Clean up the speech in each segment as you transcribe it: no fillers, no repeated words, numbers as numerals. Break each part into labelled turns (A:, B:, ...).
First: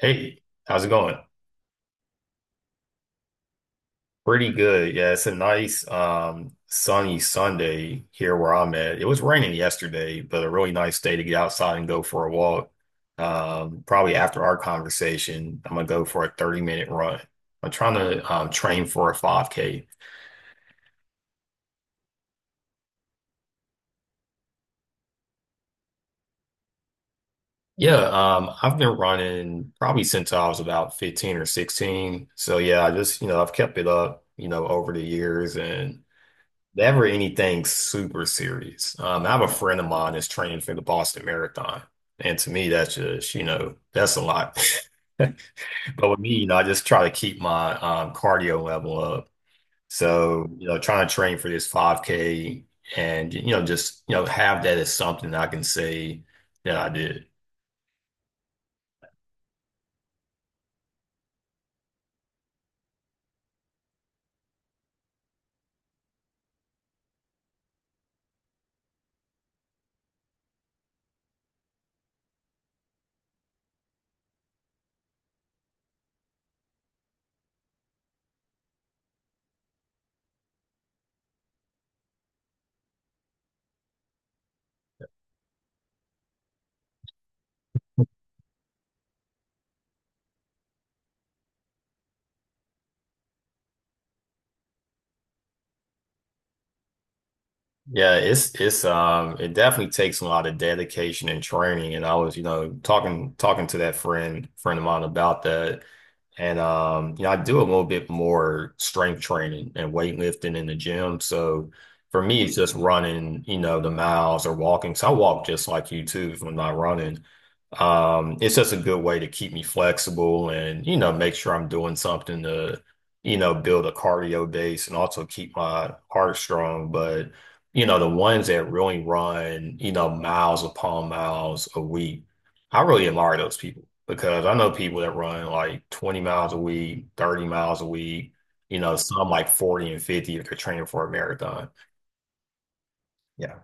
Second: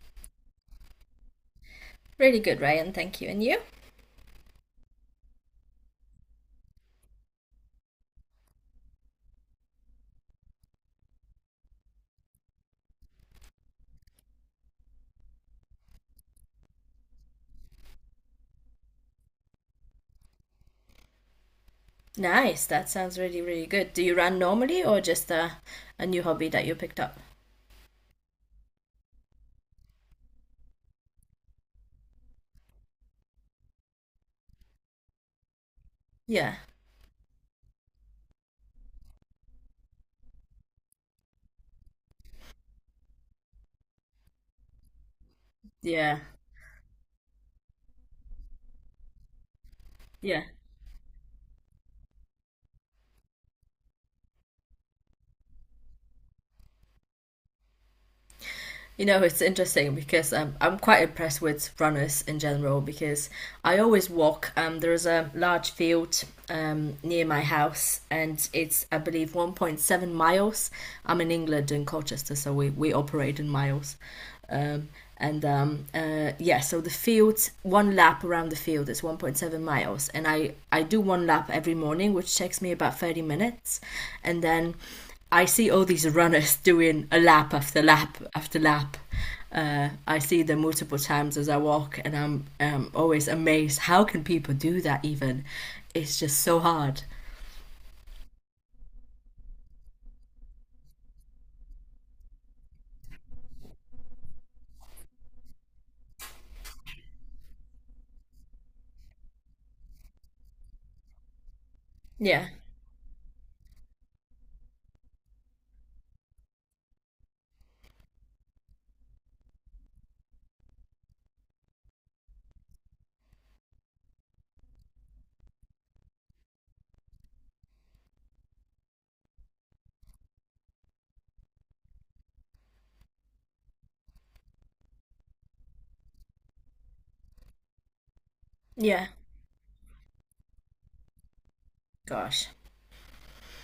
A: Hey, how's it going?
B: Really good, Ryan. Thank you. And you?
A: Pretty good. Yeah, it's a nice sunny Sunday here where I'm at. It was raining yesterday, but a really nice day to get outside and go for a walk. Probably after our conversation, I'm gonna go for a 30-minute run. I'm trying to train for a 5K.
B: Nice. That sounds really, really good. Do you run normally or just a new hobby that you picked up?
A: Yeah, I've been running probably since I was about 15 or 16. So yeah, I just, you know, I've kept it up, you know, over the years and
B: Yeah.
A: never anything super serious. I have a friend of mine that's training for the Boston Marathon. And to me, that's just, you know, that's a lot. But with
B: Yeah.
A: me, you know, I just try to keep my cardio level up.
B: Yeah.
A: So, you know, trying to train for this 5K and, you know, just, you know, have that as something I can say that I did.
B: You know, it's interesting because I'm quite impressed with runners in general because I always walk. There is a large field near my house and it's, I believe, 1.7 miles. I'm in England in Colchester, so we operate in miles. Um, and yeah, so the field, one lap around the field is 1.7 miles, and I do one lap every morning, which takes me about 30 minutes, and then I see all these runners doing a lap after lap after lap. I see them multiple times as I walk, and I'm always amazed. How can people do that? Even it's just so hard.
A: Yeah, it's it definitely takes a lot of dedication and training. And I was, you know, talking to that friend of mine about that. And you know, I do a little bit more strength training and weightlifting in the gym. So for me,
B: Yeah,
A: it's just running, you know, the miles or walking. So I walk just like you too if I'm not running. It's just a good way to keep me flexible and, you know, make sure I'm doing something to, you know, build a cardio base and also keep my heart strong. But you know, the ones that really run, you know, miles upon miles a week. I really admire those people because I know people that run like 20 miles a week, 30 miles a week, you know,
B: yeah.
A: some like 40 and 50 if they're training for a marathon.
B: Gosh.
A: Yeah.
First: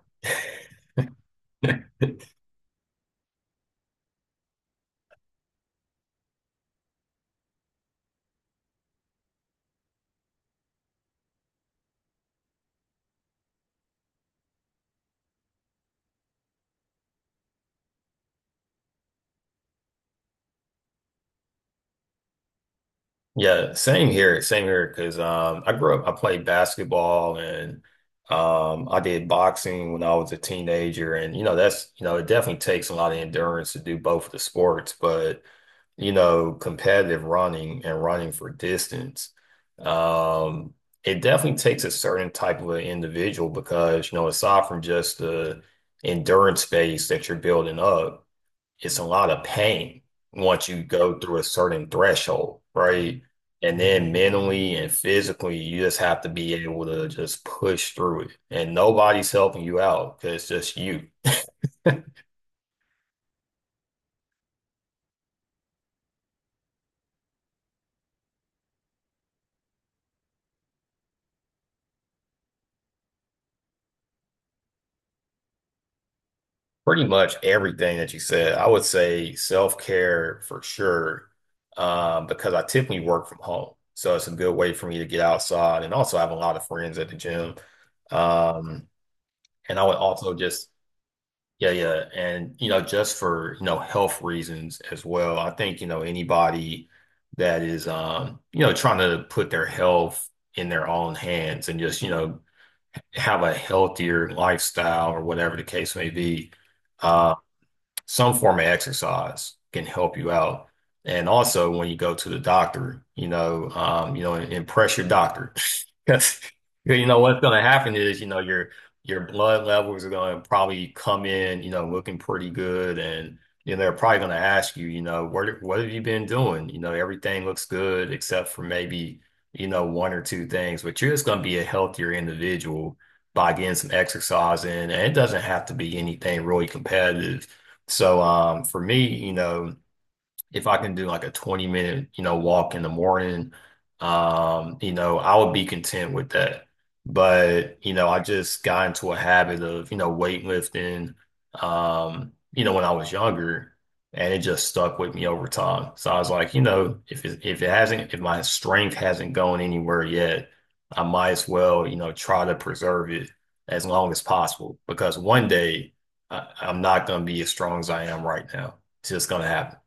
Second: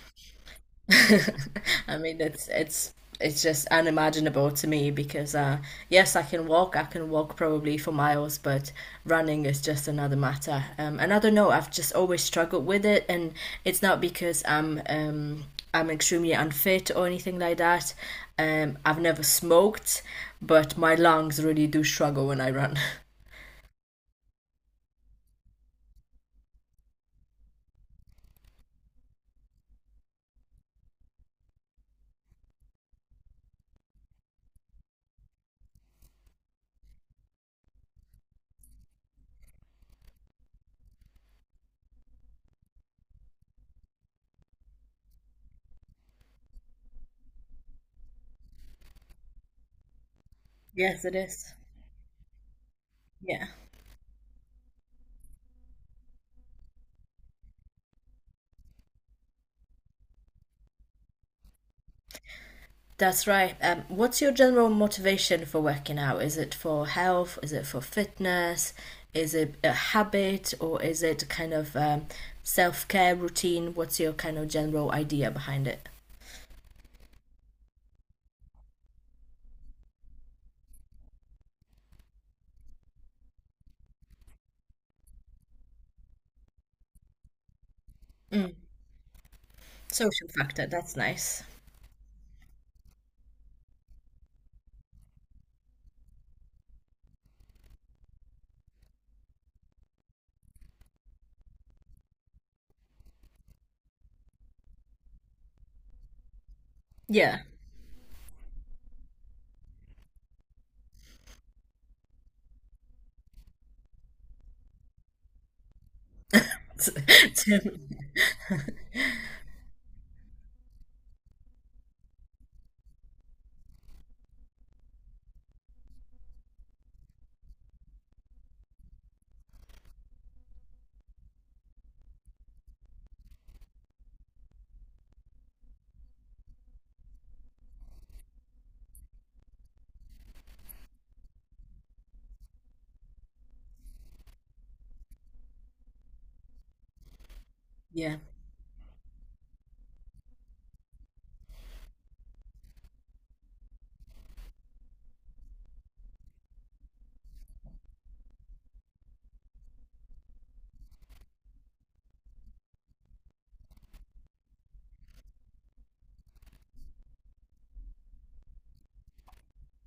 B: I mean, it's just unimaginable to me because yes, I can walk. I can walk probably for miles, but running is just another matter. And I don't know. I've just always struggled with it, and it's not because I'm extremely unfit or anything like that. I've never smoked, but my lungs really do struggle when I run.
A: Yeah, same here, same here. Because I grew up, I played basketball and I did boxing when I was a teenager, and you know that's you know it definitely takes a lot of endurance to do both of the sports. But you know, competitive running and running for distance, um, it definitely takes a certain type of an individual because, you know, aside from just the endurance base that you're building up, it's a lot of pain once you
B: Yes, it
A: go through a
B: is.
A: certain threshold, right?
B: Yeah.
A: And then mentally and physically, you just have to be able to just push through it. And nobody's helping you out because it's just you.
B: That's right. What's your general motivation for working out? Is it for health? Is it for fitness? Is it a habit or is it kind of self care routine? What's your kind of general idea behind it?
A: Pretty much everything that you said. I would say self-care for sure, because I typically work from home. So it's a good way for me to get outside and also I have a lot of friends at the gym. Um, and I would
B: Social
A: also
B: factor,
A: just,
B: that's nice.
A: yeah, yeah. And, you know, just for, you know, health reasons as well. I think, you know, anybody that is, you know, trying to put their health in their own hands and just, you know, have a healthier lifestyle or whatever the case may be
B: Yeah.
A: some form of exercise can help you out. And also when you go to the doctor, you know, impress your doctor. Because you know what's gonna happen is, you know, your blood levels are gonna probably come in, you know, looking pretty good and you know, they're probably gonna ask you, you know, what have you been doing? You know, everything looks good except for maybe, you know, one or two things, but you're just gonna be a healthier individual by getting some exercise in. And it doesn't have to be anything really competitive so for me, you know, if I can do like a 20 minute, you know, walk in the morning, you know, I would be content with that. But, you know,
B: yeah.
A: I just got into a habit of, you know, weightlifting, you know, when I was younger and it just stuck with me over time. So I was like, you know, if it hasn't, if my strength hasn't gone anywhere yet, I might as well, you know, try to preserve it as long as possible because one day I'm not going to be as strong as I am right now. It's just going to happen.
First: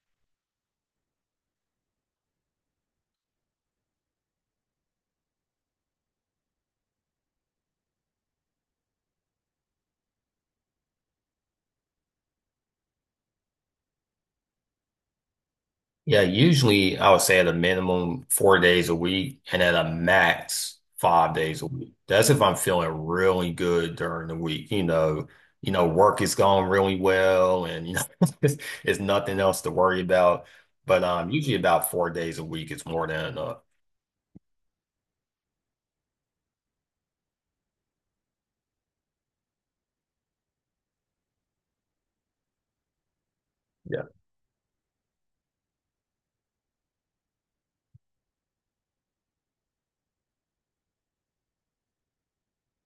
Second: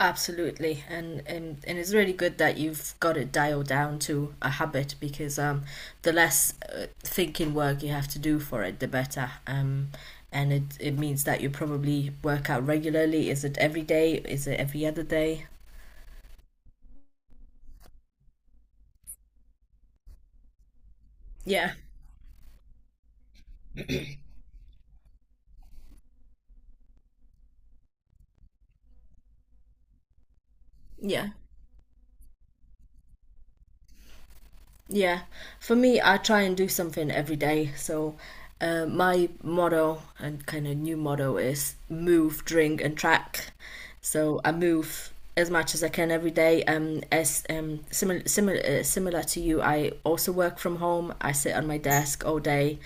B: Absolutely, and it's really good that you've got it dialed down to a habit because the less thinking work you have to do for it, the better. And it means that you probably work out regularly. Is it every day? Is it every other day?
A: Yeah, usually I would say at a minimum 4 days a week and at a max 5 days a
B: Yeah.
A: week. That's if I'm feeling really good during the week. You know, work is going really well and you know it's, it's nothing else to worry about. But
B: Yeah.
A: usually about 4 days a week is more than enough.
B: Yeah, for me, I try and do something every day. So, my motto and kind of new motto is move, drink, and track.
A: Yeah.
B: So I move as much as I can every day. As similar similar similar to you, I also work from home. I sit on my desk all day.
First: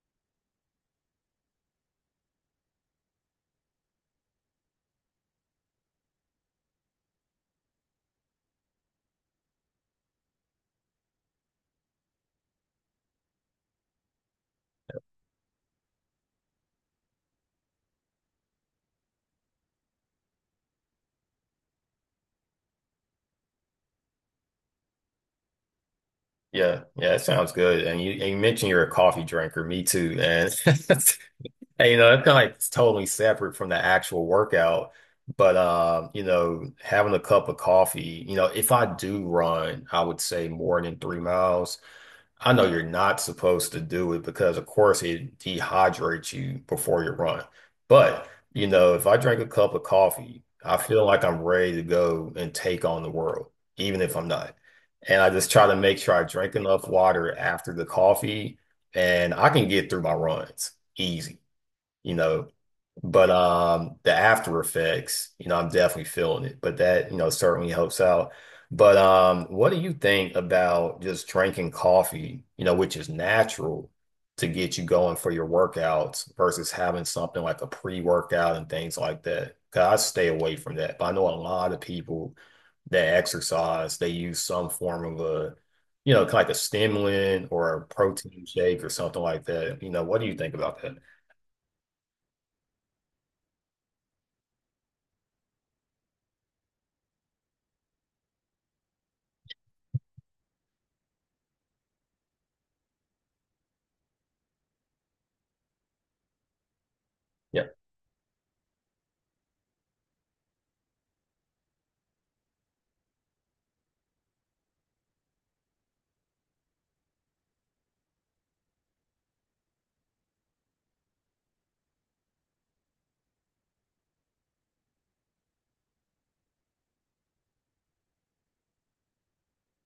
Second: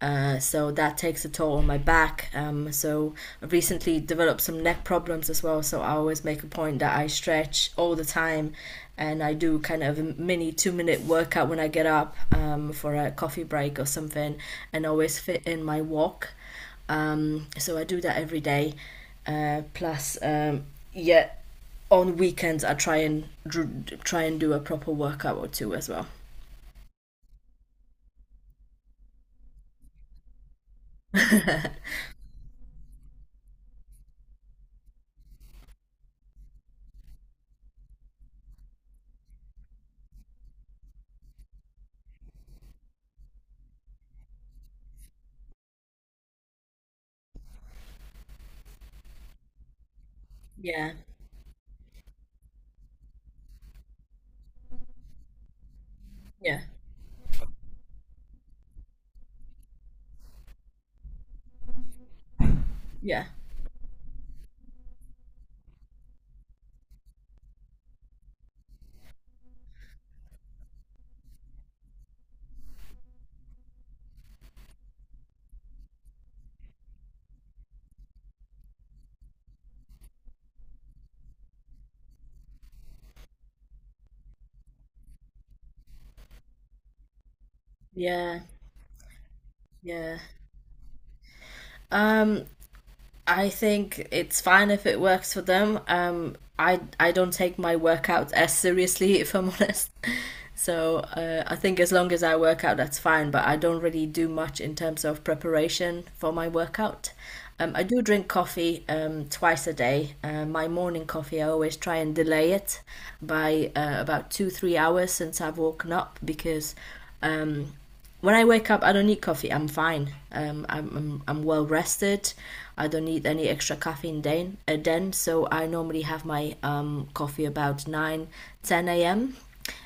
B: So that takes a toll on my back. So I've recently developed some neck problems as well. So I always make a point that I stretch all the time, and I do kind of a mini two-minute workout when I get up for a coffee break or something, and always fit in my walk. So I do that every day. Plus, yeah, on weekends I try and do a proper workout or two as well.
A: Yeah. Yeah, it sounds good. And you mentioned you're a coffee drinker, me too. And and, you know, that's kind of like totally separate from the actual workout. But you know, having a cup of coffee, you know, if I do run, I would say more than 3 miles. I know you're not supposed to do it because, of course, it dehydrates you before you run. But, you know, if I drink a cup of coffee, I
B: Yeah,
A: feel like I'm ready to go and take on the world, even if I'm not. And I just try to make sure I drink
B: yeah,
A: enough water after the coffee and I can get through my runs easy you know.
B: yeah,
A: But the after effects, you know, I'm definitely feeling it. But that, you know, certainly helps out. But what do you think about just drinking coffee, you know, which is natural to get you going for your workouts versus having something like a pre-workout and things like that? 'Cause I stay away from that. But I know a lot of people that exercise, they use some form of a, you know, like a stimulant or a
B: yeah,
A: protein shake or something like that. You know,
B: yeah.
A: what do you think about that?
B: Uh, I think it's fine if it works for them. I don't take my workout as seriously, if I'm honest. So I think as long as I work out, that's fine. But I don't really do much in terms of preparation for my workout.
A: Yeah,
B: I do drink coffee twice a day. My morning coffee, I always try and delay it by about two, 3 hours since I've woken up because um, when I wake up, I don't need coffee. I'm fine. I'm well rested. I don't need any extra caffeine then. Then so I normally have my coffee about 9, 10 a.m.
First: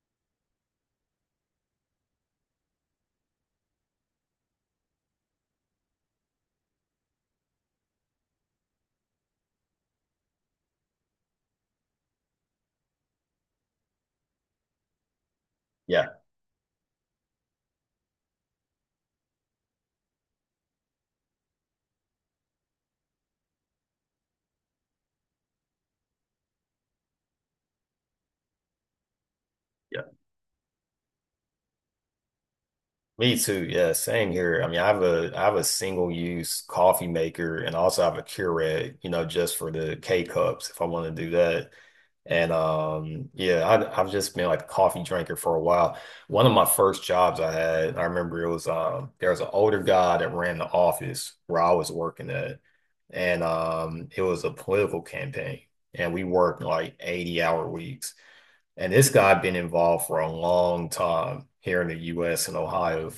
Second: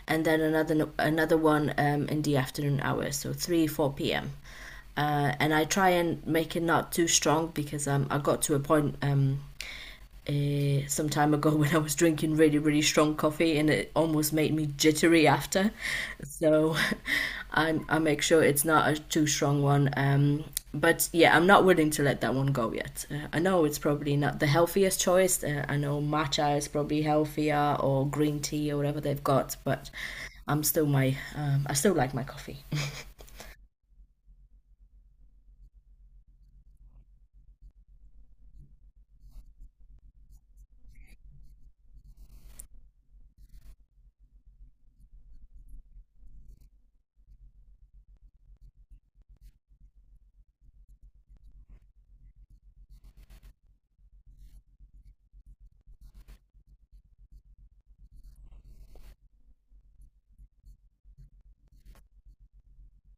B: and then another no, another one in the afternoon hours, so 3, 4 p.m. And I try and make it not too strong because I got to a point some time ago when I was drinking really, really strong coffee, and it almost made me jittery after.
A: yeah.
B: So I make sure it's not a too strong one. But yeah, I'm not willing to let that one go yet. I know it's probably not the healthiest choice. I know matcha is probably healthier or green tea or whatever they've got, but I still like my coffee.
A: Me too. Yeah, same here. I mean, I have a single use coffee maker and also I have a Keurig, you know, just for the K cups if I want to do that. And yeah, I've just been like a coffee drinker for a while. One of my first jobs I had, I remember it was there was an older guy that ran the office where I was working at, and it was a political campaign, and we worked like 80-hour weeks. And this guy had been involved for a long time here in the U.S. and Ohio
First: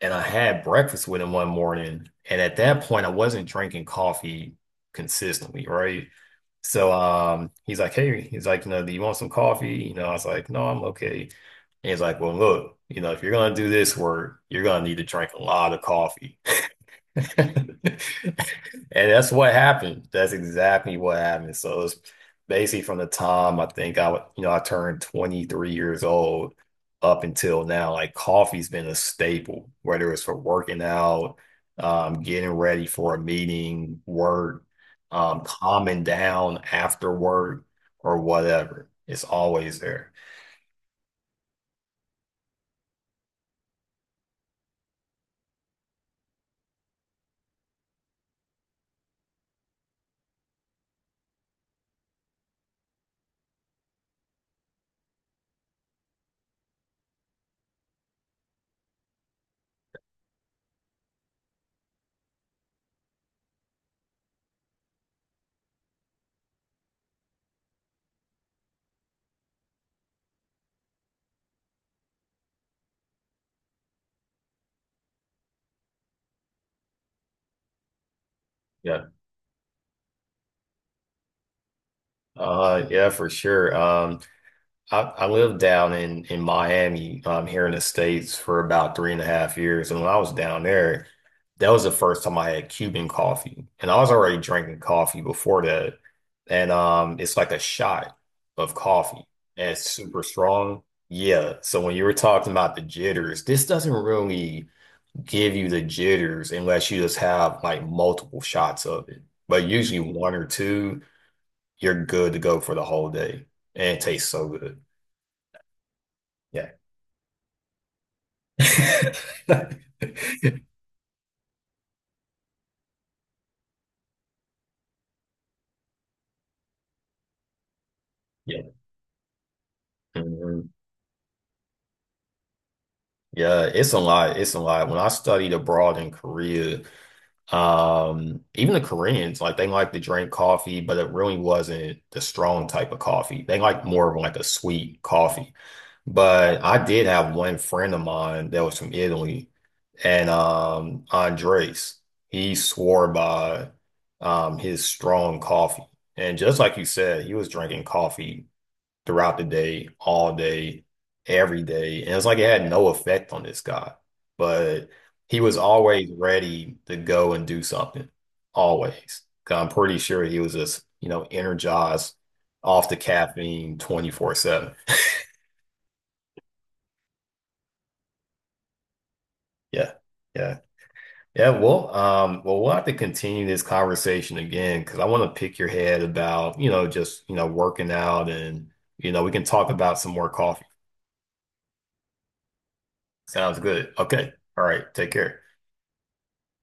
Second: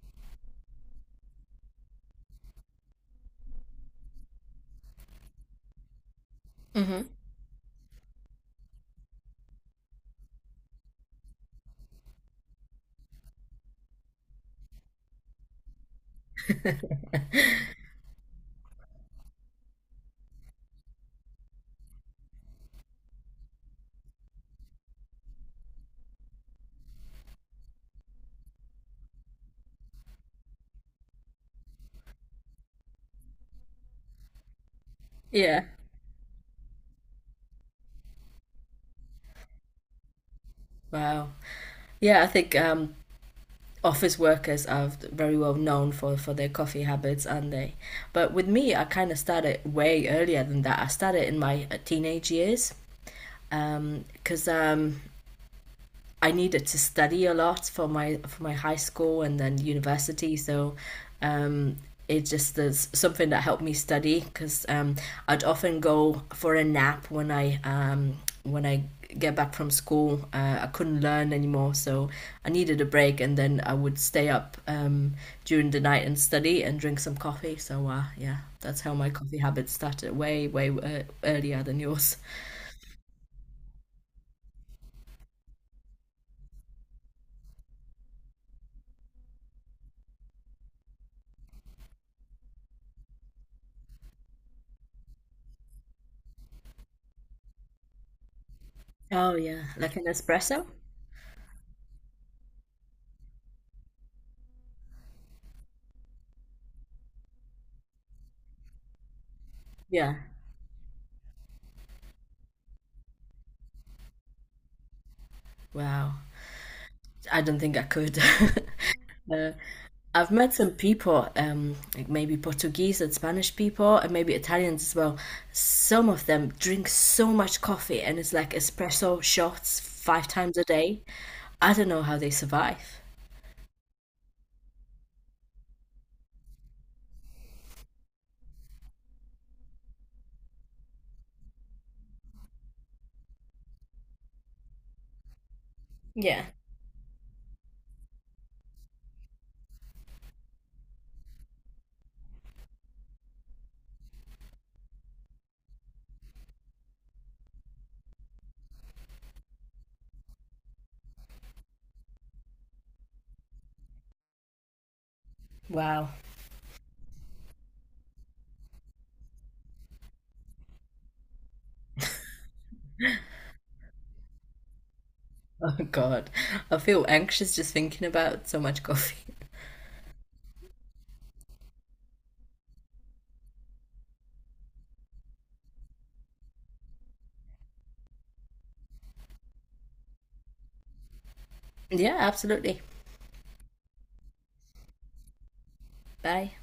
A: and I had breakfast with him one morning. And at that point, I wasn't drinking coffee consistently, right? So
B: Hmm.
A: he's like, hey, he's like, you know, do you want some coffee? You know, I was like, no, I'm okay. And he's like, well, look, you know, if you're gonna do this work, you're gonna need to drink a lot of coffee. And that's what happened. That's exactly what happened. So it's basically from the time I think I would, you know, I turned 23 years old up until now, like coffee's been a staple, whether it's for working out, getting ready for a meeting, work,
B: Yeah.
A: calming down after work or whatever. It's always there.
B: Wow. Yeah, I think office workers are very well known for their coffee habits, aren't they? But with me, I kind of started way earlier than that. I started in my teenage years because I needed to study a lot for my high school and then university. So, um, it just is something that helped me study because I'd often go for a nap when I when I get back from school. I couldn't learn anymore, so I needed a break, and then I would stay up during the night and study and drink some coffee. So yeah, that's how
A: Yeah.
B: my coffee habit started way earlier than yours.
A: Yeah, for sure. I lived down in Miami, here in the States for about three and a half years, and when I was down there, that was the first time I had Cuban coffee, and I was already drinking coffee before that, and it's like a shot of coffee,
B: Oh yeah,
A: and it's
B: like an
A: super
B: espresso.
A: strong. Yeah, so when you were talking about the jitters, this doesn't really give you the jitters unless you just have like multiple shots of it, but usually
B: Yeah.
A: one or two, you're good to go for the whole day, and it tastes so good.
B: Wow.
A: Yeah.
B: I don't think I could. uh, I've met some people, like maybe Portuguese and Spanish people, and maybe Italians as well. Some of them drink so much coffee, and it's like
A: Yeah.
B: espresso shots five times a
A: Mhm.
B: day. I don't know how they survive.
A: Yeah, it's a lot. It's a lot. When I studied abroad in Korea, even the Koreans, like they like to drink coffee, but it really wasn't the strong type of coffee. They like more of like a sweet coffee.
B: Yeah.
A: But I did have one friend of mine that was from Italy, and Andres, he swore by his strong coffee. And just like you said, he was drinking coffee throughout the day, all day, every day. And it's like it had no effect on this guy, but he was
B: Wow.
A: always ready to go and do something, always. 'Cause I'm pretty sure he was just, you know, energized off the caffeine 24/7.
B: Oh God. I feel anxious just thinking about so much coffee.
A: Yeah. Yeah. Yeah, well, we'll have to continue this conversation again because I want to pick your head about, you know, just, you know, working out and, you know, we can talk about some more coffee.
B: Yeah, absolutely.
A: Sounds good. Okay. All right. Take care.
B: Bye.